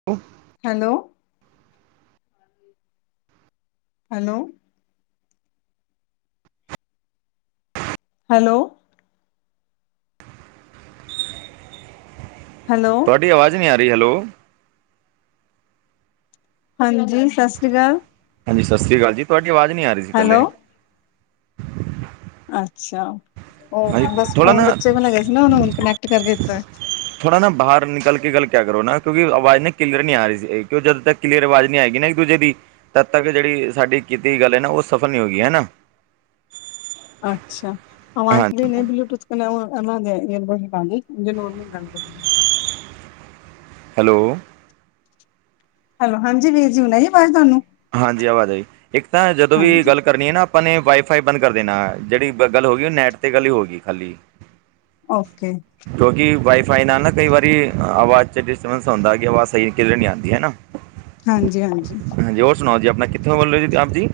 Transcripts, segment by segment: [unintelligible] Hello! Hello! Hello! Hello! ਤੁਹਾਡੀ ਆਵਾਜ਼ ਨੀ ਆ ਰਹੀ, ਹੈਲੋ! ਹਾਂਜੀ, ਸਤਿ ਸ੍ਰੀ ਅਕਾਲ। ਹਾਂਜੀ, ਸਤਿ ਸ੍ਰੀ ਅਕਾਲ ਜੀ। ਤੁਹਾਡੀ ਆਵਾਜ਼ ਨੀ ਆ ਰਹੀ ਸੀ ਹੈਲੋ ਪਹਿਲੇ। ਅੱਛਾ, ਉਹ ਹਾਂਜੀ ਬਸ ਥੋੜ੍ਹਾ ਫੋਨ ਨਾ ਬੱਚੇ ਕੋਲ ਹੈਗਾ ਸੀ ਨਾ। ਉਨ੍ਹਾ ਨੇ ਹੁਨੈ ਕਨੈਕਟ ਕਰਕੇ ਦਿੱਤੈ। ਥੋੜ੍ਹਾ ਨਾ ਬਾਹਰ ਨਿਕਲ ਕੇ ਗੱਲ ਕਰੋ ਨਾ, ਕੋਈ ਆਵਾਜ਼ ਨੀ, ਕਲੀਅਰ ਨੀ ਆ ਰਹੀ ਸੀ। ਕਿਉਂ ਜਦੋਂ ਤੱਕ ਕਲੀਅਰ ਅਵਾਜ ਨੀ ਆਏਗੀ ਇੱਕ ਦੂਜੇ ਦੀ, ਤਦ ਤੱਕ। ਜਿਹੜੀ ਸਾਡੀ ਕੀਤੀ ਗੱਲ ਹੈ ਨਾ, ਔਹ ਸਫਲ ਨੀ ਹੋਏਗੀ, ਹੈਨਾ। ਅੱਛਾ ਅਵਾਜ ਦੇਨ ਹਾਂਜੀ [unintelligible] [unintelligible] ਹੈਲੋ! ਹੈਲੋ, ਹਾਂਜੀ ਵੀਰ ਜੀ। ਹੁਨ ਆਈ ਏ ਆਵਾਜ਼ ਤੁਹਾਨੂੰ। ਹਾਂਜੀ, ਆਵਾਜ ਆਈ ਇੱਕ ਤਾਂ, ਜਦੋਂ ਵੀ ਹਾਂਜੀ ਗੱਲ ਕਰਨੀ ਏ ਨਾ ਆਪਾਂ ਨੇ ਵਾਈ- ਫਾਈ ਬੰਦ ਕਰ ਦੇਨਾ। ਜਿਹੜੀ ਗੱਲ ਹੋ ਗਈ, ਉਹ ਨੈਟ 'ਤੇ ਗੱਲ ਹੀ ਹੋਏਗੀ ਖਾਲੀ। ਓਕੇ। ਕਿਉਂਕਿ ਵਾਈ-ਫਾਈ ਨਾਲ ਨਾ, ਕਈ ਵਾਰੀ ਆਵਾਜ਼ 'ਚ ਡਿਸਟਰਬੈਂਸ ਹੁੰਦੈ। ਕਿ ਆਵਾਜ਼ ਸਹੀ ਕਲੀਅਰ ਨੀ ਆਂਦੀ, ਹੈਨਾ। ਹਾਂਜੀ- ਹਾਂਜੀ। ਹਾਂਜੀ ਹੋਰ ਸੁਣਾਓ ਜੀ ਆਪਣਾ ਕਿੱਥੋਂ ਬੋਲਹੇ ਹੋ ਜੀ ਆਪ ਜੀ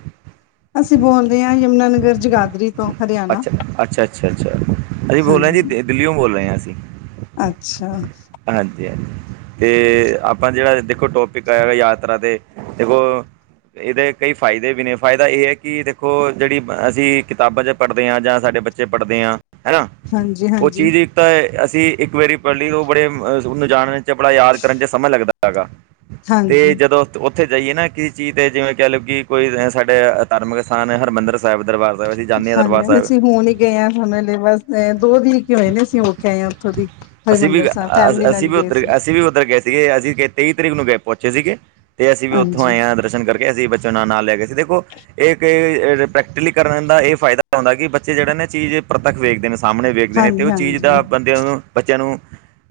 ਅਸੀਂ ਬੋਲਦੇ ਹਾਂ ਯਮੁਨਾਾਨਗਰ ਜਗਾਦਰੀ ਤੋਂ। ਹਰਿਆਣਾ ਅੱਛਾ ਅੱਛਾ ਅੱਛਾ ਅੱਛਾ ਅਸੀਂ ਬੋਲ ਰਹੇ ਹਾਂਜੀ। ਜੀ ਦਿੱਲੀਓ ਬੋਲ ਰਹੇ ਹਾਂ ਅਸੀਂ। ਅੱਛਾ। ਹਾਂਜੀ ਹਾਂਜੀ ਤੇ ਆਪਾਂ ਜਿਹੜਾ ਦੇਖੋ ਟੋਪਿਕ ਆਇਆ ਯਾਤਰਾ ਤੇ ਦੇਖੋ। ਇਹਦੇ ਕਈ ਫਾਇਦੇ ਵੀ ਨੇ ਫਾਇਦਾ ਇਹ ਹੈ ਕਿ ਦੇਖੋ ਜਿਹੜੀ ਅਸੀਂ ਕਿਤਾਬਾਂ 'ਚ ਪੜ੍ਹਦੇ ਹਾਂ ਜਾਂ ਸਾਡੇ ਬੱਚੇ ਪੜ੍ਹਦੇ ਹਾਂ ਹੈ ਨਾ ਹਾਂਜੀ ਉਹ ਹਾਂਜੀ ਚੀਜ਼ ਇੱਕ ਤਾਂ ਅਸੀਂ ਇੱਕ ਵਾਰੀ ਪੜ੍ਹਲੀ ਉਹ ਬੜੇ ਅਹ ਜਾਣਨ ਚ ਬੜਾ ਯਾਦ ਕਰਨ ਚ ਸਮਾਂ ਲੱਗਦਾ ਹੈਗਾ। ਤੇ ਹਾਂਜੀ ਜਦੋਂ ਉੱਥੇ ਜਾਈਏ ਨਾ ਕਿਸ ਚੀਜ਼ ਦੇ ਜਿਵੇਂ ਕਹਿ ਲਓ ਕਿ ਕੋਈ ਸਾਡੇ ਧਾਰਮਿਕ ਅਸਥਾਨ ਹਰਿਮੰਦਰ ਸਾਹਿਬ ਦਰਬਾਰ ਅਸੀ ਜਾਂਦੇ ਹਾਂ। ਦਰਬਾਰ ਹ ਸਾਹਿਬ ਅਸੀਂ ਹੁਣ ਹੀ ਗਏ ਹਾਂ ਹਾਨੂੰ ਬਸ ਦੋ ਦਿ ਕੇ ਹੋਏ ਨੇ ਅਸੀਂ ਹੋ ਕੇ ਆਏ ਹਾਂ ਉੱਥੋਂ ਦੀ। ਅਸੀਂ ਹਰਿਮੰਦਰ ਵੀ ਸਾਹਿਬ ਫੈਮਿਲੀ ਅ- ਨਾਲ ਅਸੀਂ ਹੀ ਵੀ ਗਏ ਉੱਧਰ ਸੀ। ਅਸੀਂ ਵੀ ਉੱਧਰ ਗਏ ਸੀਗੇ ਅਸੀਂ ਤੇਈ ਤਰੀਕ ਨੂੰ ਗਏ ਪਹੁੰਚੇ ਸੀਗੇ ਤੇ ਅਸੀਂ ਵੀ ਉੱਥੋਂ ਹਾਂਜੀ। ਆਏ ਹਾਂ ਦਰਸ਼ਨ ਕਰਕੇ। ਅਸੀਂ ਬੱਚਿਆਂ ਨਾਲ ਨਾਲ ਲੈ ਕੇ ਸੀ ਦੇਖੋ ਇਹ ਪ੍ਰੈਕਟੀਕਲੀ ਕਰਨ ਦਾ ਇਹ ਫਾਇਦਾ ਹੁੰਦਾ ਕਿ ਬੱਚੇ ਜਿਹੜਾ ਨਾ ਚੀਜ਼ ਪ੍ਰਤੱਖ ਵੇਖਦੇ ਨੇ ਸਾਹਮਣੇ ਵੇਖਦੇ ਨੇ ਤੇ ਹਾਂਜੀ ਉਹ ਚੀਜ਼ ਹਾਂਜੀ ਦਾ ਬੰਦਿਆਂ ਨੂੰ ਬੱਚਿਆਂ ਨੂੰ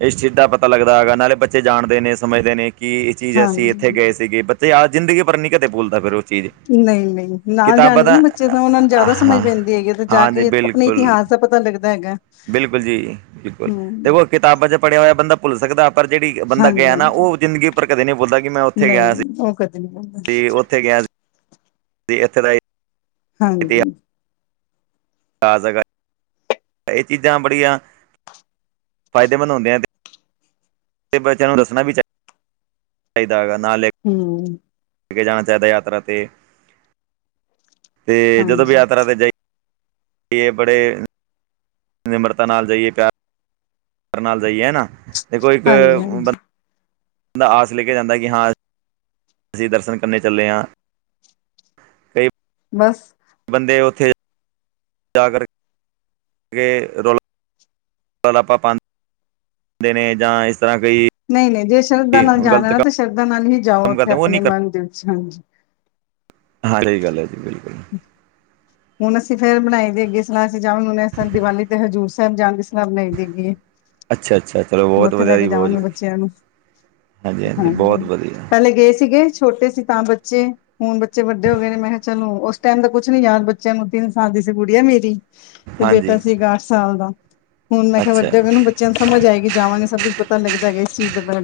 ਇਸ ਚੀਜ਼ ਦਾ ਪਤਾ ਲੱਗਦਾ ਹੈਗਾ ਨਾਲੇ ਬੱਚੇ ਜਾਣਦੇ ਨੇ ਸਮਝਦੇ ਨੇ ਕਿ ਚੀਜ਼ ਅਸੀਂ ਇੱਥੇ ਗਏ ਹਾਂਜੀ ਸੀਗੇ ਬੱਚੇ ਯਾਰ ਜ਼ਿੰਦਗੀ ਪਰ ਨੀ ਕਦੇ ਭੋਲਦਾ ਫਿਰ ਉਹ ਚੀਜ਼ ਨਹੀਂ ਨਹੀਂ ਨਾਲ ਕਿਤਾਬਾਂ ਜਾਣਗੇ ਨਾ ਦਾ ਬੱਚੇ ਤਾਂ ਉਹਨਾ ਨੂੰ ਜ਼ਿਆਦਾ ਸਮਝ ਹਾਂ ਪੈਂਦੀ ਹੈਗੀ ਜਾ ਹਾਂਜੀ ਕੇ ਆਪਣੇ ਬਿਲਕੁਲ ਇਤਿਹਾਸ ਦਾ ਪਤਾ ਲੱਗਦਾ ਹੈਗਾ ਬਿਲਕੁਲ ਜੀ ਬਿਲਕੁਲ ਹਮ ਦੇਖੋ ਕਿਤਾਬਾਂ ਚ ਪੜ੍ਹਿਆ ਹੋਇਆ ਬੰਦਾ ਭੁੱਲ ਸਕਦਾ ਪਰ ਜਿਹੜੀ ਬੰਦਾ ਹਾਂਜੀ ਗਿਆ ਨਾ ਹਾਂਜੀ ਉਹ ਜ਼ਿੰਦਗੀ ਉਪਰ ਕਦੇੀ ਬੋਲਦਾ ਮੈਂ ਨਹੀਂ ਉਹ ਕਦੇ ਨਹੀਂ ਆ ਤੇ ਉੱਥੇ ਗਿਆ ਸੀ ਇੱਥੇ ਦਾ ਹਾਂਜੀ ਤਾਜ਼ਾ ਗ ਇਹ ਚੀਜ਼ਾਂ ਬੜੀਆਂ ਫਾਇਦੇਮੰਦ ਹੁੰਦੀਆਂ ਬੱਚਿਆਂ ਨੂੰ ਦੱਸਣਾ ਵੀ ਚਾਹੀ ਚਾਹੀਦਾ ਹੈਗਾ ਨਾਲ ਲੈ ਕੇ ਹਮ ਕੇ ਜਾਣਾ ਚਾਹੀਦਾ ਯਾਤਰਾ ਤੇ ਤੇ ਜਦੋਂ ਵੀ ਹਾਂਜੀ ਯਾਤਰਾ ਤੇ ਜਾਈ ਬੜੇ ਨਿਮਰਤਾ ਨਾਲ ਜਾਈਏ ਪਿਆਰ ਨਾਲ ਜਾਈਏ ਨਾ ਤੇ ਕੋਈ ਇੱਕ ਹਾਂਜੀ ਬੰਦਾ ਹਾਂਜੀ ਬਦਾ ਆਸ ਲੈ ਕੇ ਜਾਂਦਾ ਕਿ ਹਾਂ ਅਸੀਂ ਦਰਸ਼ਨ ਕਰਨੇ ਚੱਲੇ ਹਾਂ ਕਈ ਬਸ ਬੰਦੇ ਉੱਥੇ ਜਾ ਕਰਕੇ ਰੋਲਾ ਆਪਾਂ ਪਾ ਦੇ ਨੇ ਜਾਂ ਇਸ ਤਰ੍ਹਾਂ ਕਈ ਨਹੀਂ ਨਹੀਂ ਜੇ ਸ਼ਰਧਾ ਜੀ ਨਾਲ ਗਲਤ ਜਾਣਾ ਨਾ ਤਾਂ ਕੰਮ ਸ਼ਰਧਾ ਨਾਲ ਹੀ ਜਾਓ ਉੱਥੇ ਕਰਦੇ ਉਹ ਆਪਣੇ ਨਹੀਂ ਕਰ ਮਨ ਦੇ ਵਿੱਚ ਹਾਂਜੀ ਹਾਂ ਰਹੀ ਗੱਲ ਹੈ ਜੀ ਬਿਲਕੁਲ ਹੁਣ ਅਸੀਂ ਫੇਰ ਬਣਾਈ ਦੇਗੀਏ ਸਲਾਹ ਅਸੀਂ ਜਾ ਹੁ ਦੀਵਾਲੀ ਤੇ ਹਜ਼ੂਰ ਸਾਹਿਬ ਜਾਣ ਦੀ ਸਲਾਹ ਬਣਾਈ ਦੇਗੀਏ ਅੱਛਾ ਅੱਛਾ ਚਲੋ ਹੁਣ ਬਹੁਤ ਉੱਥੇ ਲੈ ਵਧੀਆ ਕੇ ਜੀ ਬਹੁਤ ਜਾਵਾਂਗੇ ਬੱਚਿਆਂ ਨੂੰ ਹਾਂਜੀ ਹ ਪਹਿਲੇ ਗਏ ਸੀਗੇ ਛੋਟੇ ਸੀ ਤਾਂ ਬੱਚੇ ਹੁਣ ਬੱਚੇ ਵੱਡੇ ਹੋ ਗਏ ਨੇ ਮੈਂ ਕਿਹਾ ਚਲੋ ਉਸ ਟਾਈਮ ਦਾ ਕੁਛ ਨੀ ਯਾਦ ਬੱਚਿਆਂ ਨੂੰ ਤਿੰਨ ਸਾਲ ਦੀ ਸੀ ਕੁੜੀ ਹੈ ਮੇਰੀ ਤੇ ਹਾਂਜੀ ਬੇਟਾ ਸੀਗਾ ਅੱਠ ਸਾਲ ਦਾ ਹੁਣ ਮੈਂ ਕਿਹਾ ਅੱਛਾ ਵੱਡ ਹੋ ਉਹਨੂੰ ਬੱਚਿਆਂ ਨੂੰ ਸਮਝ ਆਏਗੀ ਜਾਵਾਂਗੇ ਸਭ ਕੁੱਝ ਪਤਾ ਲੱਗਦਾ ਹੈਗਾ ਇਸ ਚੀਜ਼ ਦੇ ਬਾਰੇ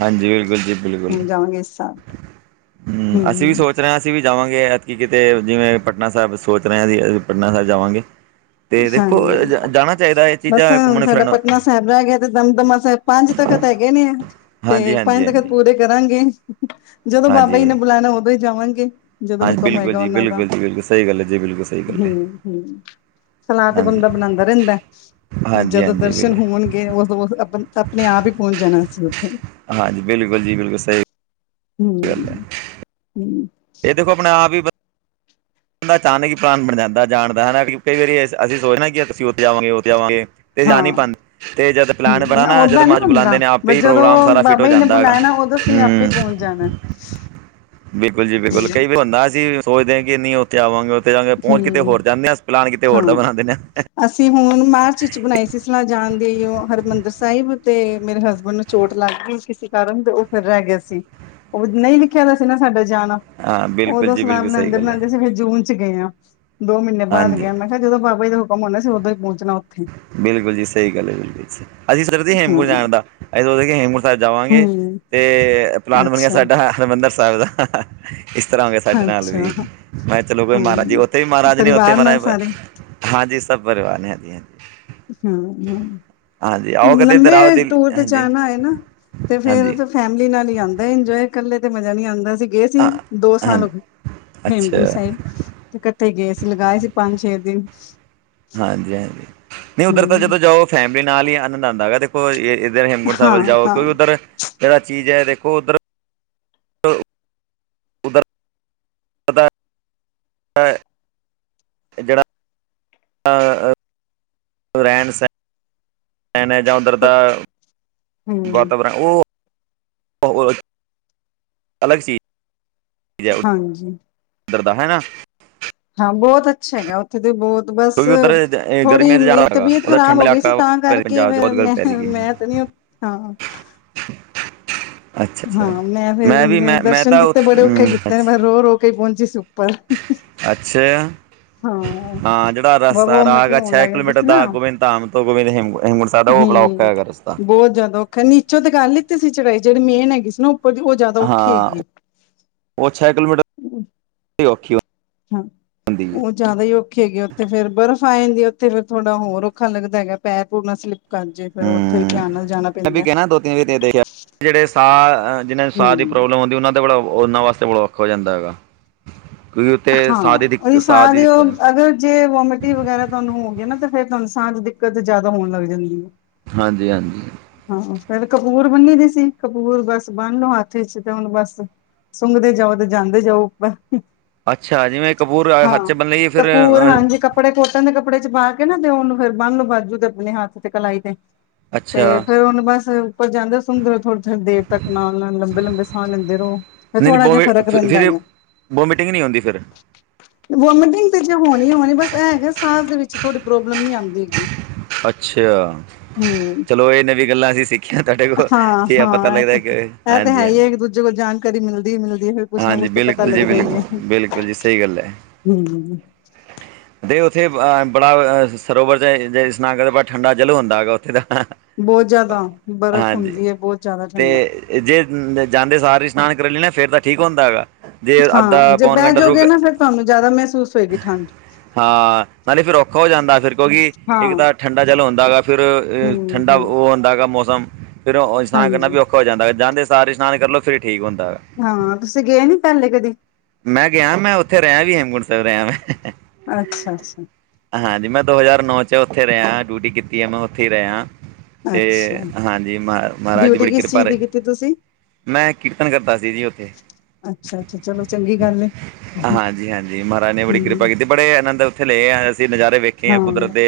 ਹਾਂਜੀ ਬਿਲਕੁਲ ਜੀ ਬਿਲਕੁਲ ਹੁਣ ਜਾਵਾਂਗੇ ਇਸ ਸਾਲ। ਹਮ ਹੂੰ ਅਸੀਂ ਵੀ ਸੋਚ ਰਹੇ ਹਾਂ ਅਸੀਂ ਵੀ ਜਾਵਾਂਗੇ ਕੀ ਕਿਤੇ ਜਿਵੇਂ ਪਟਨਾ ਸਾਹਿਬ ਸੋਚ ਰਹੇ ਹ ਸੀ ਅਸੀਂ ਪਟਨਾ ਸਾਹਿਬ ਜਾਵਾਂਗੇ ਤੇ ਦੇਖੋ, ਹਾਂਜੀ ਹਾਂਜੀ ਜਾਣਾ ਚਾਹੀਦਾ ਇਹ ਬਸ ਚੀਜ਼ਾਂ ਹੁਣ ਘੁੰਮਣ ਸਾਡਾ ਫਿਰਨ ਪਟਨਾ ਸਾਹਿਬ ਰਹਿ ਗਿਆ ਤੇ ਦਮਦਮਸ ਸਾਹਿਬ ਪੰਜ ਤਖ਼ਤ ਹੈਗੇ ਨੀ ਹੈ ਹਾਂਜੀ ਤੇ ਹਾਂਜੀ ਪੰਜ ਤਖ਼ਤ ਹਾਂਜੀ ਪੂਰੇ ਕਰਾਂਗੇ। ਜਦੋਂ ਬਾਬਾ ਜੀ ਨੇ ਹਾਂਜੀ ਬੁਲਾਣਾ ਉਦੋਂ ਹੀ ਜਾਵਾਂਗੇ। ਜਦੋਂ ਹਾਂਜੀ ਹੁਕਮ ਬਿਲਕੁਲ ਹੋਏਗਾ, ਜੀ ਉਹਨਾਂ ਦਾ ਬਿਲਕੁਲ ਜੀ ਬਿਲਕੁਲ ਸਹੀ ਗੱਲ ਹੈ ਜੀ ਬਿਲਕੁਲ ਸਹੀ ਗੱਲ ਹੈ ਹਮ ਹਮ ਸਲਾਹ ਤੇ ਹਾਂਜੀ ਬੰਦਾ ਬਣਾਉਂਦਾ ਰਹਿੰਦਾ ਹਾਂਜੀ ਜਦੋਂ ਹਾਂਜੀ ਦਰਸ਼ਨ ਵੀਰੇ ਹੋਣਗੇ, ਉਦੋਂ ਆਪਣੇ ਆਪ ਹੀ ਪਹੁੰਚ ਜਾਣਾ ਸੀ ਉੱਥੇ ਹਾਂਜੀ ਬਿਲਕੁਲ ਜੀ, ਬਿਲਕੁਲ ਸਹੀ ਗੱਲ ਹੈ ਹਮ ਹਮ ਇਹ ਦੇਖੋ ਆਪਣੇ ਆਪ ਹੀ ਦਾ ਚਾਨਕ ਕਿ ਪ੍ਰਲਣ ਬਣ ਜਾਂਦਾ ਜਾਣ ਦਾ ਹਨਾ। ਕਈ ਵਾਰੀ ਅਸੀਂ ਸੋਚਣਾ, ਕਿ ਅਸੀਂ ਉੱਥੇ ਜਾਵਾਂਗੇ ਉੱਥੇ ਜਾਵਾਂਗੇ। ਤੇ ਜਾ ਹਾਂ ਨਹੀਂ ਪਾਉਂ ਤੇ ਜਦ ਹੂੰ ਪਲੈਨ ਬਣਾ ਨਾ, ਜਦੋਂ ਓਦਾਂ ਨੀ ਮੱਜ ਬੰਦਾ ਬੁਲਾਦੇ ਨੇ ਬ ਆਪੇ ਹੀ ਜਦੋਂ ਪ੍ਰੋਗਰਾਮ ਸਾਰਾ ਫਿਟ ਹੋ ਬਾਬਾ ਜੀ ਨੇ ਜਾਂਦਾ ਹੈਗਾ। ਬੁਲਾਣਾ ਅਸੀਂ ਆਪੇ ਹੂੰ ਪੋਂਚ ਜਾਣਾ ਬਿਲਕੁਲ ਜੀ, ਬਿਲਕੁਲ ਹੂੰ ਕਈ ਵੀ ਹੁੰਦਾ ਸੀਂ। ਸੋਚਦੇ ਹ, ਕਿ ਨਹੀਂ ਉੱਥੇ ਆਵਾਂ, ਉੱਥੇ ਜਾਾਂਗੇ, ਪੋਂਚ ਕਿਤੇ ਹੂੰ ਹੋਰ ਜਾਂਦੇ ਹਾਂ, ਅ ਪਲਾਨ ਕਿਤੇ ਹਾਂ ਹੋਰ ਬਣਾ ਦਿੰਦੇ ਹਾਂ। ਅਸੀਂ ਹੁਣ ਮਾਰਚ ਵਿਚ ਬਣਾਈ ਸੀ ਸਲਾਹ ਜਾਾਨ ਦੀ, ਉਹ ਹਰਿਮੰਦਰ ਸਾਹਿਬ, ਤੇ ਮੇਰੇ ਹਸਬੈਂਡ ਨੂੰ ਚੋਟ ਲੱਗ ਗਈ ਕਿਸੇ ਕਾਰਨ ਤੇ ਉਹ ਫਿਰ ਰੈ ਗਿਆ ਸੀ। ਉਹ ਨਹੀਂ ਲਿਖਿਆ ਦਾ ਸੀ ਨਾ ਸਾਡਾ ਜਾਣਾ। ਹਾਂ ਬਿਲਕੁਲ ਉਦੋਂ ਜੀ ਸਲਾਮ ਬਿਲਕੁਲ ਸਹੀ ਬਣਾਦੇ- ਗੱਲ ਹੈ ਬਣਾਦੇ ਸੀ ਫਿਰ ਜੂਨ ਗਏ ਹਾਂ, ਦੋ ਮਹੀਨੇ ਬਾਦ ਹਾਂਜੀ ਗੇਆ, ਮੈਂ ਕਿਹਾ ਜਦੋਂ ਬਾਬਾਜੀ ਦਾ ਹੁਕਮ ਹੋਂਦਾ ਸੀ। ਉਦੋਂ ਹੀ ਪੋਂਚਣਾ ਉੱਥੇ ਬਿਲਕੁਲ ਜੀ, ਸਹੀ ਗੱਲ ਹੈ। ਬਿਲਕੁਲ ਅਸੀਂ ਸਰਦੇ ਹੇਮਕੁਟ ਹਮ ਜਾਣ ਦਾ, ਅਸੀਂ ਹੇਮਕੁਟ ਸਾਬ ਜਾਵਾਂਗੇ। ਹਮ ਤੇ ਪਲਾਨ ਬਣ ਗਿਆ, ਅੱਛਾ ਸਾਡਾ ਹਰਿਮੰਦਰ ਸਾਬ ਦਾ ਇਸ ਤਰ੍ਹਾਂ ਹੋ ਗਿਆ ਸਾਡੇ ਨਾਲ ਵੀ, ਅੱਛਾ ਮੈਂ ਕਿਹਾ ਚਲੋ ਕੋਈ ਮਹਾਰਾਜੀ ਹਮ ਉੱਥੇ ਵੀ ਮਹਾਰਾਜ ਨੇ ਉੱਥੇ ਪਰਿਵਾਰ ਨਾਲ ਸਾਰੇ ਮਹਾਰਾਜ ਹਾਂਜੀ ਸਭ ਪਰਿਵਾਨ ਹੈ ਜੀਆਂ ਹਾਂ ਹ ਹਾਂਜੀ ਆਓ ਕਦੇ ਇੱਧਰ ਲੰਬੇ ਆਓ ਦਿੱਲੀ ਟੂਰ ਤੇ ਹਾਂਜੀ ਜਾਣਾ ਆਏ ਨਾ ਤੇ ਹਾਂਜੀ ਫੇਿਰ ਫੈਮਿਲੀ ਨਾਲ ਹੀ ਆਂਦਾ, ਇੰਜੋਏ ਇਕੱਲੇ ਤੇ ਮਜ਼ਾ ਨੀ ਆਂਦਾ। ਗਏ ਸੀ ਹਾਂ ਦੋ ਸਾਲ ਹਾਂਜੀ ਹੋਗੇ ਅੱਛਾ ਹੇਮਕੁੰਟ ਸਾਬ ਤੇ ਇਕੱਠੇ ਗਏ ਸੀ ਲਗਾਏ ਸੀ ਪੰਜ ਛੇ ਦਿਨ ਹਾਂਜੀ -ਹਾਂਜੀ ਨਹੀਂ ਉੱਧਰ ਤਾਂ ਹਮ ਜਦੋਂ ਜਾਓ ਫੈਮਿਲੀ ਨਾਲ ਹੀ ਆਨੰਦ ਆਂਦਾ ਹੈਗਾ ਤੇ ੋ ਇੱਧਰ ਹੇਮਗੁੰਟ ਸਾਹਿਬ ਵੱਲ ਹਾਂ ਜਾਓ, ਹਾਂ ਕਿਉਂਕਿ ਉੱਧਰ ਜੇੜਾ ਚੀਜ਼ ਹੈ ਦੇਖੋ ਉੱਧਰ ਤਾਂ ਜੇੜਾ ਰੈਣ ਸੈਣ ਨ ਜਾਂ ਉੱਧਰ ਦਾ ਹਮ ਵਾਤਾਵਰਨ ਉਹ ਹੋ ਅਲਗ ਸੀਜ਼ ਹਾਂਜੀ ਇੱਧਰ ਦਾ ਹੈ ਨਾ ਹਾਂ ਬੋਤ ਅੱਛਾ ਹੈਗਾ। ਉਥੇ ਤੇ ਬੋਤ ਬਸ ਕਿਉਂਕਿ ਉਧਰ ਥੋੜ੍ਹੀ ਗਰਮੀਆਂ 'ਚ ਮੇਰੀ ਜ਼ਿਆਦਾ ਹੈਗਾ ਤਬੀਅਤ ਉਹਦਾ ਖ਼ਰਾਬ ਠੰਡਾ ਹੋ ਗਈ ਸੀ, ਇਲਾਕਾ ਤਾਂ ਪੈ- ਕਰਕੇ ਪੰਜਾਬ 'ਚ ਫੇਿਰ ਬਹੁਤ ਗਰਮੀ ਮੈਂ ਪੈ ਰਹੀ ਹੈ ਮੈਂ- ਨ ਹਾਂ ਅੱਛਾ ਅੱਛਾ ਹਾਂ, ਮੈਂ ਵੀ ਫੇਿਰ ਮੈਂ ਮੈਂ ਦਰਸ਼ਨ ਤਾਂ ਉ- ਕੀਤੇ, ਬੜੇ ਔਖੇ ਹਮ, ਕੀਤੇ, ਨੇ ਮੈਂ ਅੱਛਾ ਰੋ ਰੋ ਕੇ ਪੋਂਚੀ ਸੀ ਉੱਪਰ ਅੱਛਾ। ਹਾਂ ਹਾਂ ਜੇੜਾ ਬ ਰਸਤਾ ਵੋਮਟਿੰਗ ਰਾਗਾ ਹੋਣ ਛੇ ਲੱਗ ਜਾਂਦੀ ਕਿਲੋਮੀਟਰ ਸੀ ਨਾ ਦਾ ਗੋਬਿੰਦ ਧਾਮ ਤੋਂ ਹੇਮਕੁੰਟਸਾਬ ਦਾ ਸਾਡਾ ਉਹ ਬੜਾ ਔਖਾ ਹੈਗਾ ਰਸਤਾ ਉਹ ਜਦੋਂ ਨੀਚੋ ਤੇ ਕਰ ਲਿੱਤੀ ਸੀ ਚੜਾਈ, ਜੇੜੀ ਮੇਨ ਹੈਗੀ ਸੀ, ਨਾ ਉਪਰ ਦੀ ਉਹ ਜ਼ਿਆਦਾ ਹਾਂ ਔਖੀ ਹੈਗੀ ਹੈ ਹ ੋਕੀਓ ਹਾਂ ਉਹ ਜ਼ਿਆਦਾ ਹੀ ਔਖੇ ਹੈਗੇ ਉੱਥੇ ਫੇਰ ਬਰਫ਼ ਆ ਜਾਂਦੀ ਹੈ। ਉੱਥੇ ਫਿਰ ਥੋੜ੍ਹਾ ਹੋਰ ਔਖਾ ਲੱਗਦਾ ਹੈ ਪੈਰ ਪੂਰ ਣਾ ਸਲਿੱਪ ਕਰ ਜੇ ਫਿਰ ਉੱਥੇ ਵੀ ਹਮ ਧਿਆਨ ਨਾਲ ਜਾਣਾ ਮੈਂ ਵੀ ਪੈਂਦਾ। ਕਹਿਣਾ ਦੋ ਤਿੰਨ ਵਾਰੀ ਤੇ ਦੇਖਿਆ ਜਿਹੜੇ ਸਾਹ ਜਿਹਨਾਂ ਸਾਹ ਦੀ ਹੂੰ ਪ੍ਰੋਬਲਮ ਹੁੰਦੀ, ਉਹਨਾਂ ਵਾਸਤੇ ਬੜਾ ਔਖਾ ਹੋ ਜਾਂਦਾ ਹੈਗਾ। ਕਿਉਂ ਉੱਥੇ ਹਾਂ ਸਾਹ ਦੀ ਉਹੀ ਸਾਹ ਦੀ ਦੇ ਦਿਕੱਤ। ਉਹ ਅਗਰ ਜੇ ਵੋਮਿਟਿੰਗ ਵਗੈਰਾ ਤੁਹਾਨੂੰ ਹੋ ਗਈ ਨਾ। ਤਾਂ ਫੇਰ ਤੁਹਾਨੂੰ ਸਾਹ ਦੀਦਿੱਕਤ ਜਿਆਦਾ ਹੋਣ ਲੱਗ ਜਾਂਦੀ ਹੈ। ਹਾਂਜੀ, ਹਾਂਜੀ। ਹਾਂ ਫੇਰ ਕਪੂਰ ਬੰਨੀ ਦੀਸੀ। ਕਪੂਰ ਬਸ ਬੰਨ ਲੋ ਹੱਥ ਚ ਤੇ ਹੁਣ ਬਸ ਸੁੰਘਦੇ ਜਾਓ, ਤੇ ਜਾਂਦੇ ਜਾਓ, ਉੱਪਰ। ਅੱਛਾ, ਜਿਵੇਂ ਕਪੂਰ ਹੱਥ ਚ ਬਨੀ ਫੇਰ ਤੇ ਕੋਟਨ ਦੇ ਕੱਪੜੇ ਚ ਪਾ ਕੇ ਨਾ ਤੇ ਉਹਨ ਫੇਰ ਬਨਲੌ ਬਾਜੂ ਤੇ, ਆਪਣੇ ਹੱਥ ਤੇ, ਕਲਾਈ ਤੇ ਤੇ ਅੱਛਾ ਫੇਰ ਉਹ ਨੂੰ ਬਸ ਉੱਪਰ ਜਾਂਦੇ ਸੁੰਘਦੇ ਥੋੜੇ ਥੋੜੇ ਦੇਰ ਤੱਕ ਨਾਲ ਲੰਬੇ ਲੰਬੇ ਸਾਹ ਲੈਂਦੇ ਰਹੋ ਫੇਰ ਥੋੜ੍ਹਾ ਜਿਹਾ ਫਰਕ ਰਹਿੰਦਾ ਹੈਗਾ ਵੋਮੀਟਿੰਗ ਨਹੀਂ ਹੋਂਦੀ ਫੇਰ ਵੋਮੀਟਿੰਗ ਤੇ ਚ ਹੋਣੀ ਹੋਣੀ ਬਸ ਅਹ ਹੈ ਸਾਹ ਦੇ ਵਿੱਚ ਥੋੜੀ ਪ੍ਰੋਬਲਮ ਨੀ ਆਉਂਦੀ ਹੈਗੀ। ਅੱਛਾ, ਹੂੰ, ਚਲੋ ਇਹ ਨਵੀਂ ਗੱਲਾਂ ਅਸੀਂ ਸਿ ਕਿ ਤੁਹਾਡੇ ਕੋਲ ਹਾਂ, ਜ ਪਤਾ ਲੱਗਦਾ ਕਿ ਹਾਂਜੀ, ਹਾਂਜੀ ਜਦੋ ਕੋਲ ਜਾਣਕਾਰੀ ਮਿਲਦੀ ਮਿਲਦੀ ਹੈ। ਫੇਰ ਕੁਛ ਨਾ ਹਾਂਜੀ ਕੁਛ ਤੇ ਪਤਾ ਬਿਲਕੁਲ ਜੀ ਲੱਗਦਾ ਹੀ ਏ ਬਿਲਕੁਲ ਹੂੰ ਬਿਲਕੁਲ ਜੀ ਸਹੀ ਗੱਲ ਹੈ ਹੂੰ ਦੇ ਉੱਥੇ ਅ ਬੜਾ ਸਰੋਵਰ ਚ ਇਸਨਾਨ ਕਰ ਬੜਾ ਠੰਡਾ ਜਲ ਹੁੰਦਾ ਹੈਗਾ ਉੱਥੇ ਦਾ ਬਹੁਤ ਜਿਆਦਾ ਬਰਫ਼ ਹਾਂਜੀ ਹੁੰਦੀ ਹੈ। ਬਹੁਤ ਜਿਆਦਾ ਠੰਡਾ ਤੇ ਜੇ ਜਾਂਦੇ ਸਾਰ ਇਸ਼ਨਾਨ ਕਰ ਲੈ ਨਾ ਫੇਰ ਤਾਂ ਠੀਕ ਹੁੰਦਾ ਹੈਗਾ ਜੇ ਹਾਂ ਅੱਧਾ ਜੇ ਪੌਣ ਬਹਿ ਘੰਟਾ ਰੁਕ ਜਾਉਗੇ ਨਾ ਫੇਰ ਤੁਹਾਨੂੰ ਜ਼ਿਆਦਾ ਮਹਿਸੂਸ ਹੋਏਗੀ ਠੰਡ ਹਾਂ ਨਾਲੈ ਫਿਰ ਔਖਾ ਹੋ ਜਾਂਦਾ ਫੇਰ ਕਿਉਂਕਿ ਹਾਂ ਇੱਕ ਤਾਂ ਠੰਡਾ ਜਲ ਹੁੰਦਾ ਗਾ ਫੇਰ ਹੂੰ, ਠੰਡਾ ਹੂੰ ਉਹ ਹੁੰਦਾ ਗਾ ਮੌਸਮ ਫੇਰ ਉਹ ਇਸ਼ਨਾਨ ਕਰਨਾ ਹਾਂਜੀ ਵੀ ਔਖਾ ਹੋ ਜਾਂਦਾ ਹੈ ਜਾਂਦੇ ਸਾਰ ਇਸ਼ਨਾਨ ਕਰ ਲੋ ਫਿਰ ਠੀਕ ਹੁੰਦਾ ਹਾਂ ਤੁਸੀਂ ਗਏ ਨੀ ਪਹਿਲੇ ਕਦੀ ਮੈਂ ਗਿਆ ਮੈਂ ਉੱਥੇ ਰਿਹਾ ਵੀ ਹੇਮਕੁੰਟ ਸਾਹਿਬ ਰਿਹਾ ਮੈਂ ਅੱਛਾ, ਅੱਛਾ, ਹਾਂਜੀ ਮੈਂ ਦੋ ਹਜ਼ਾਰ ਨੌ ਚ ਉੱਥੇ ਰਿਹਾ ਡਿਊਟੀ ਕੀਤੀ ਹੈ। ਮੈਂ ਉੱਥੇ ਹੀ ਰਿਹਾ। ਤੇ ਅੱਛਾ ਹਾਂਜੀ ਮ ਮਹਾਰਾਜ ਦੀ ਡਿਊਟੀ ਬੜੀ ਕਿਸ ਕਿਰਪਾ ਚੀਜ਼ ਰਹੀ ਦੀ ਕੀਤੀ ਤੁਸੀਂ ਮੈਂ ਕੀਰਤਨ ਕਰਦਾ ਸੀ ਜੀ ਉੱਥੇ ਅੱਛਾ ਚਲੋ ਚੰਗੀ ਗੱਲ ਹੈ। ਹਾਂਜੀ, ਹਾਂਜੀ, ਮਹਾਰਾਜ ਨੇ ਹੂੰ, ਬੜੀ ਕਿਰਪਾ ਕੀਤੀ ਬੜੇ ਆਨੰਦ ਉੱਥੇ ਲਏ ਆ ਅਸੀਂ ਨਜ਼ ਵੇਖੇ ਆ ਕੁਦਰਤ ਹਾਂ, ਦੇ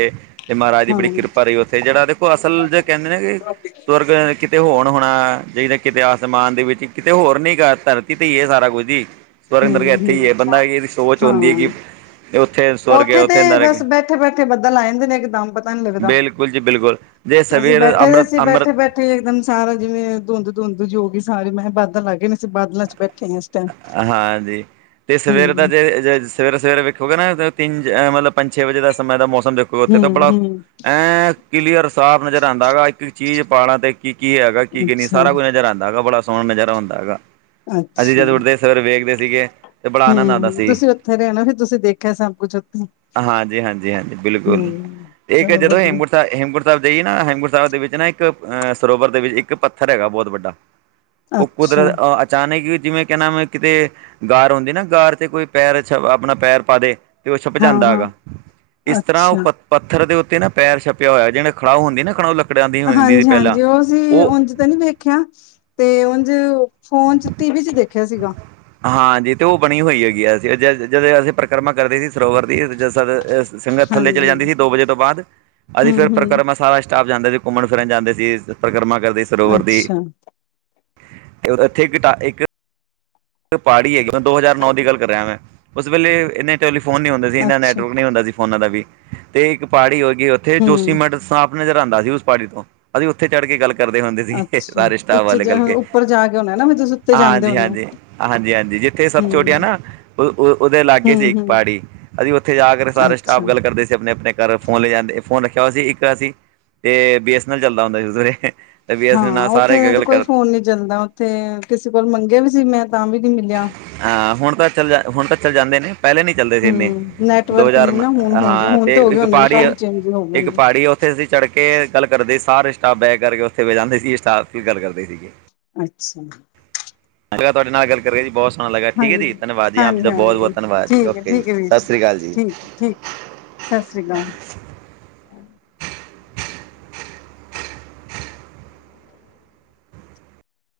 ਤੇ ਮਹਾਰਾਜ ਦੀ ਹਾਂ ਬੜੀ ਹੂੰ, ਕਿਰਪਾ ਰਹੀ। ਉੱਥੇ ਜਿਹੜਾ ਦੇਖੋ ਅਸਲ ਜੇ ਕਹਿੰਦੇ ਨੇ ਕਿ ਸਵਰਗ ਆ ਕਿਤੇ ਹੋਣ ਬਣਾਇਆ ਕਿਤੇ ਆਸਮਾਨ ਦੇ ਵਿੱਚ ਕਿਤੇ ਹੋਰ ਨੀ ਧਰਤੀ ਤੇ ਹੀ ਹੇ ਸਾਰਾ ਕੁਝ ਹੀ ਸਵਰਗ ਨਰਕ ਹੂੰ ਇੱਥੇ ਹੈ ਹੂੰ ਬੰਦਾ ਇਹਦੀ ਸੋਚ ਹੁੰਦੀ ਹੈ ਹਾਂ। ਕਿ ਉੱਥੇ ਸਵਰਗ ਹੈ ਉੱਥੇ ਤੇ ਨਰਕ ਹੈ। ਬਸ ਬੈਠੇ ਬੈਠੇ ਬੱਦਲ ਆ ਜਾਂਦੇ ਨੇ। ਇੱਕ ਦਮ ਪਤਾ ਨਹੀਂ ਲੱਗਦਾ ਬਿਲਕੁਲ ਜੀ ਬਿਲਕੁਲ ਜੇ ਅਸੀਂ ਸਵੇਰ ਬੈਠੇ ਦੇ ਅੰਮ੍ਰਿਤ ਸੀ। ਅੰਮ੍ਰਿਤ ਬੈਠੇ ਬੈਠੇ ਬੈਠੇ ਇੱਕਦਮ ਸਾਰਾ ਜਿਵੇਂ ਧੁੰਦ ਧੁੰਦ ਜੀ ਹੋ ਗਈ ਸਾਰੇ। ਮੈਂ ਕਿਹਾ ਬਾਦਲ ਆ ਗਏ ਨੇ ਬਾਦਲਾਂ ਚ ਬੈਠੇ ਹਾਂ। ਹਾਂਜੀ ਤੇ ਸਵੇਰ ਦਾ ਜੇ ਸਵੇਰੇ ਸਵੇਰੇ ਵੇਖੋਗੇ ਨਾ ਤਿੰਨਹ ਮਤਲਬ ਪੰਜ ਛੇ ਵਜੇ ਦਾ ਸਮੇਂ ਦਾ ਮੌਸਮ ਦੇਖੋਗੇ। ਉੱਥੇ ਤਾਂ ਬੜਾ ਹੂੰ-ਹੂੰ-ਹੂੰ ਐਂ ਕਲੀਅਰ ਸਾਫ਼ ਨਜ਼ਰ ਆਉਂਦਾ ਹੈਗਾ। ਇੱਕ ਚੀਜ਼ ਪਾਲਾਂ ਤੇ ਕੀ ਕੀ ਹੈਗਾ ਕੀ ਕੀ ਨਹੀਂ ਅੱਛਾ। ਸਾਰਾ ਕੁਝ ਨਜ਼ਰ ਆਉਂਦਾ ਹੈਗਾ। ਬੜਾ ਸੋਹਣਾ ਨਜ਼ਾਰ ਆਉਂਦਾ ਹੈਗਾ। ਅਸੀਂ ਅੱਛਾ ਜਦ ਉੱਠਦੇ ਸਵੇਰੇ ਵੇਖਦੇ ਸੀਗੇ ਤੇ ਬੜਾ ਆਨੰਦ ਆਂਦਾ ਹੂੰ ਸੀ। ਤੁਸੀਂ ਉੱਥੇ ਰਹੇ ਨਾ ਫਿਰ ਤੁਸੀਂ ਦੇਖਿਆ ਸਭ ਕੁਛ ਉੱਥੇ ਹਾਂਜੀ‌, ਹਾਂਜੀ, ਹਾਂਜੀ ਬਿਲਕੁਲ ਹੂੰ। ਏਹ ਕਹ ਚਲੋ ਜਦੋ ਵਧੀਆ ਹੇਮਕੁੰਟ ਹੇਮਕੁੰਟ ਸਾਹਿਬ ਜਾਈਏ ਨਾ ਹੇਮਕੁੰਟਸਾਹਿਬ ਦੇ ਵਿੱਚ ਨਾ ਇੱਕ ਅਹ ਸਰੋਵਰ ਦੇ ਵਿੱਚ ਇੱਕ ਪੱਥਰ ਹੈਗਾ ਬਹੁਤ ਵੱਡਾ ਉਹ ਅੱਛਾ ਕੁਦਰਤ ਅਚਾਨਕ ਹੀ ਜਿਵੇਂ ਕਹਿੰਣਾ ਮ ਕਿਤੇ ਗਾਰ ਹੁੰਦੀ ਨਾ ਗਾਰ ਤੇ ਕੋਈ ਪੈਰ ਛ ਆਪਣਾ ਪੈਰ ਪਾ ਦੇ ਤੇ ਉਹ ਛਪ ਜਾਂਦਾ ਹਾਂ-ਹਾਂ ਹੈਗਾ। ਇਸ ਤਰ੍ਹਾਂ ਉਹ ਅੱਛਾ। ਪੱਥਰ ਦੇੱ ਉਤੇ ਨਾ ਪੈਰ ਛਪਿਆ ਹੋਇਆ। ਜਿਹੜ ਖੜਾਹ ਹੁੰਦੀ ਨਾ ਖੜਾਹ ਹਾਂਜੀ, ਹਾਂਜੀ ਉਹ ਸੀ ਉਂਜ ਤਾਂ ਨੀ ਵੇਖਿਆ ਤੇ ਉਝ ਫੋਨ ਚ, ਟੀ ਵੀ ਚ, ਦੇਖਿਆ ਸੀਗਾ, ਹਾਂਜੀ ਤੇ ਉਹ ਬਣੀ ਹੋਈ ਹੈਗੀ ਆ, ਅਸੀਂ ਜ ਜਦੋਂ ਅਸੀਂ ਪਰਿਕਰਮਾ ਕਰਦੇ ਸੀ ਸਰੋਵਰ ਦੀ ਸੰਗਤ ਥੱਲੇ ਚਲੇ ਹਾਂਜੀ ਜਾਂਦੀ ਸੀ ਦੋ ਵਜੇ ਤੋਂ ਬਾਅਦ ਅਸੀਂ ਫਿਰ ਹੂੰ-ਹੂੰ। ਪਰਿਕਰਮਾ ਸਾਰਾ ਸਟਾਫ ਜਾਂਦਾ ਸੀ, ਘੁੰਮਣ ਫਿਰਨ ਜਾਂਦੇ ਸੀ, ਪਰਿਕਰਮਾ ਕਰਦੇ ਸਰੋਵਰ ਦੀ, ਅੱਛਾ-ਅੱਛਾ। ਇੱਥੇ ਗਾ ਇੱਕ, ਪਾੜੀ ਹੈਗੀ ਮ ਦੋ ਹਜ਼ਾਰ ਨੌ ਦੀ ਗੱਲ ਕਰ ਰਿਹਾ ਮੈਂ ਉਸ ਵੇਲੇ ਇੰਨੇ, ਤੇ ਓਦੋ ਫੋਨ ਨਹੀ ਹੁੰਦੇ ਸੀ, ਏਨਾ ਨੈਟਵਰਕ ਨਹੀਂ ਹੁੰਦਾ ਸੀ ਫੋਨਾ ਦਾ ਵੀ ਤੇ ਇੱਕ ਪਾੜੀ ਹੋ ਗਈ ਉੱਥੇ ਜੋ ਹੂੰ, ਸੀਮੇਂਟ ਸਾਫ ਨਜ਼ਰ ਆਂਦਾ ਸੀ, ਉਸ ਪਾੜੀ ਤੋਂ ਅਸੀਂ ਉੱਥੇ ਚੜ੍ਹ ਕੇ ਗੱਲ, ਕਰਦੇ ਹੁੰਦੇ ਸੀਗੇ ਅੱਛਾ ਸਾਰੇ ਸਟਾਫ ਉੱਚੇ ਵਾਲੇ ਜਾ ਰਲਕੇ ਉੱਪਰ ਜਾ ਕੇ ਹੋਣਾ ਨਾ ਫਿਰ ਤੁਸੀਂ ਉੱਤੇ ਜਾਂਦੇ ਹਾਂਜੀ ਹੋਣੇ ਹੋ। -ਹਾਂਜੀ, ਹਾਂਜੀ -ਹਾਂਜੀ ਜਿੱਥੇ ਸਭ ਛੋਟੀਆਂ ਹੂੰ, ਨਾ, ਓ--ਉਹਦੇ ਲਾਗੇ ਸੀ ਹੂੰ, ਇੱਕ ਹੂੰ ਪਾੜੀ, ਅਸੀਂ ਉੱਥੇ ਜਾ ਕੇ ਸਾਰੇ ਅੱਛਾ ਸਟਾਫ ਗੱਲ ਕਰਦੇ ਸੀ ਆਪਣੇ -ਆਪਣੇ, ਘਰ ਫੋਨ ਲੈ ਜਾਂਦੇ ਫੋਨ ਰੱਖਿਆ ਹੋਇਆ ਸੀ, ਇੱਕ ਅ ਸੀ ਤੇ ਬੀ ਐਸ ਐਨ ਐੱਲ ਚੱਲਦਾ ਹੁੰਦਾ ਸੀ ਉਸ ਵੇਲੇ, ਤੇ ਬੀ ਐਸ ਐਨ ਐਲ ਨਾਲ ਹਾਂ ਉੱਥੇ ਸਾਰੇ ਤਾਂ ਗੱਲ ਕੋਈ ਕਰ ਫੋਨ ਨੀ ਚੱਲਦਾ, ਉੱਥੇ ਕਿਸੇ ਕੋਲ ਮੰਗੇਆ ਵੀ ਸੀ ਮੈਂ ਤਾਂ ਵੀ ਨੀ ਮਿਲਿਆ, ਆ, ਹੁਣ ਤੱਕ ਚੱਲ ਹੁਣ ਤੱਕ ਚੱਲ ਜਾਂਦੇ ਨੇ ਪਹਿਲੇ ਨਈ, ਚੱਲਦੇ ਸੀ ਇੰਨੇ ਹੂੰ, ਦੋ ਨੈਟਵਰਕ ਨੀ ਚਾਰ ਨਾ ਹੁਣ ਹੋ ਜਾ ਹਾਂ ਹੁਣ ਤੇ ਹੋ ਗਏ ਇੱਕ ਹੁੰਦੇ ਨੇ ਪਾੜੀ- ਕਾਫੀ ਚੇਂਜ ਹੋ ਗਏ ਇੱਕ ਨੇ। ਪਾੜੀ, ਔ ਉੱਥੇ ਅਸੀਂ ਚੜ੍ਹ ਕੇ ਗੱਲ ਕਰਦੇ ਸੀ, ਸਾਰੇ, ਸਟਾਫ ਬੈਕ ਕਰਕੇ ਉੱਥੇ ਜਾਂਦੇ ਸੀ, ਸਟਾਫ ਦੀ ਗੱਲ ਕਰਦੇ ਸੀਗੇ, ਅੱਛਾ [unintelligible] ਅਗਰ ਤੁਹਾਡੇ ਨਾਲ ਆ ਗੱਲ ਕਰੀਏ ਜੀ ਬੋਤ, ਹੋਣ ਲੱਗਾ ਠੀਕ ਹੈ ਹਾਂਜੀ, ਜੀ ਧੰਨਵਾਦੀ ਹਾ, ਆਪ ਜੀ ਹਾਂਜੀ, ਦਾ ਬੋਤ ਹਾਂਜੀ -ਬੋਤ ਧੰਨਵਾਦ, ਠੀਕ ਹੈ, ਓਕੇ ਜੀ ਠੀਕ ਹੈ ਵੀਰ ਸਤਿ ਸ਼੍ਰੀ ਅਕਾਲ ਜੀ। ਠੀਕ, ਹੈ, ਠੀਕ ਸਤਿ ਸ਼੍ਰੀ ਅਕਾਲ,,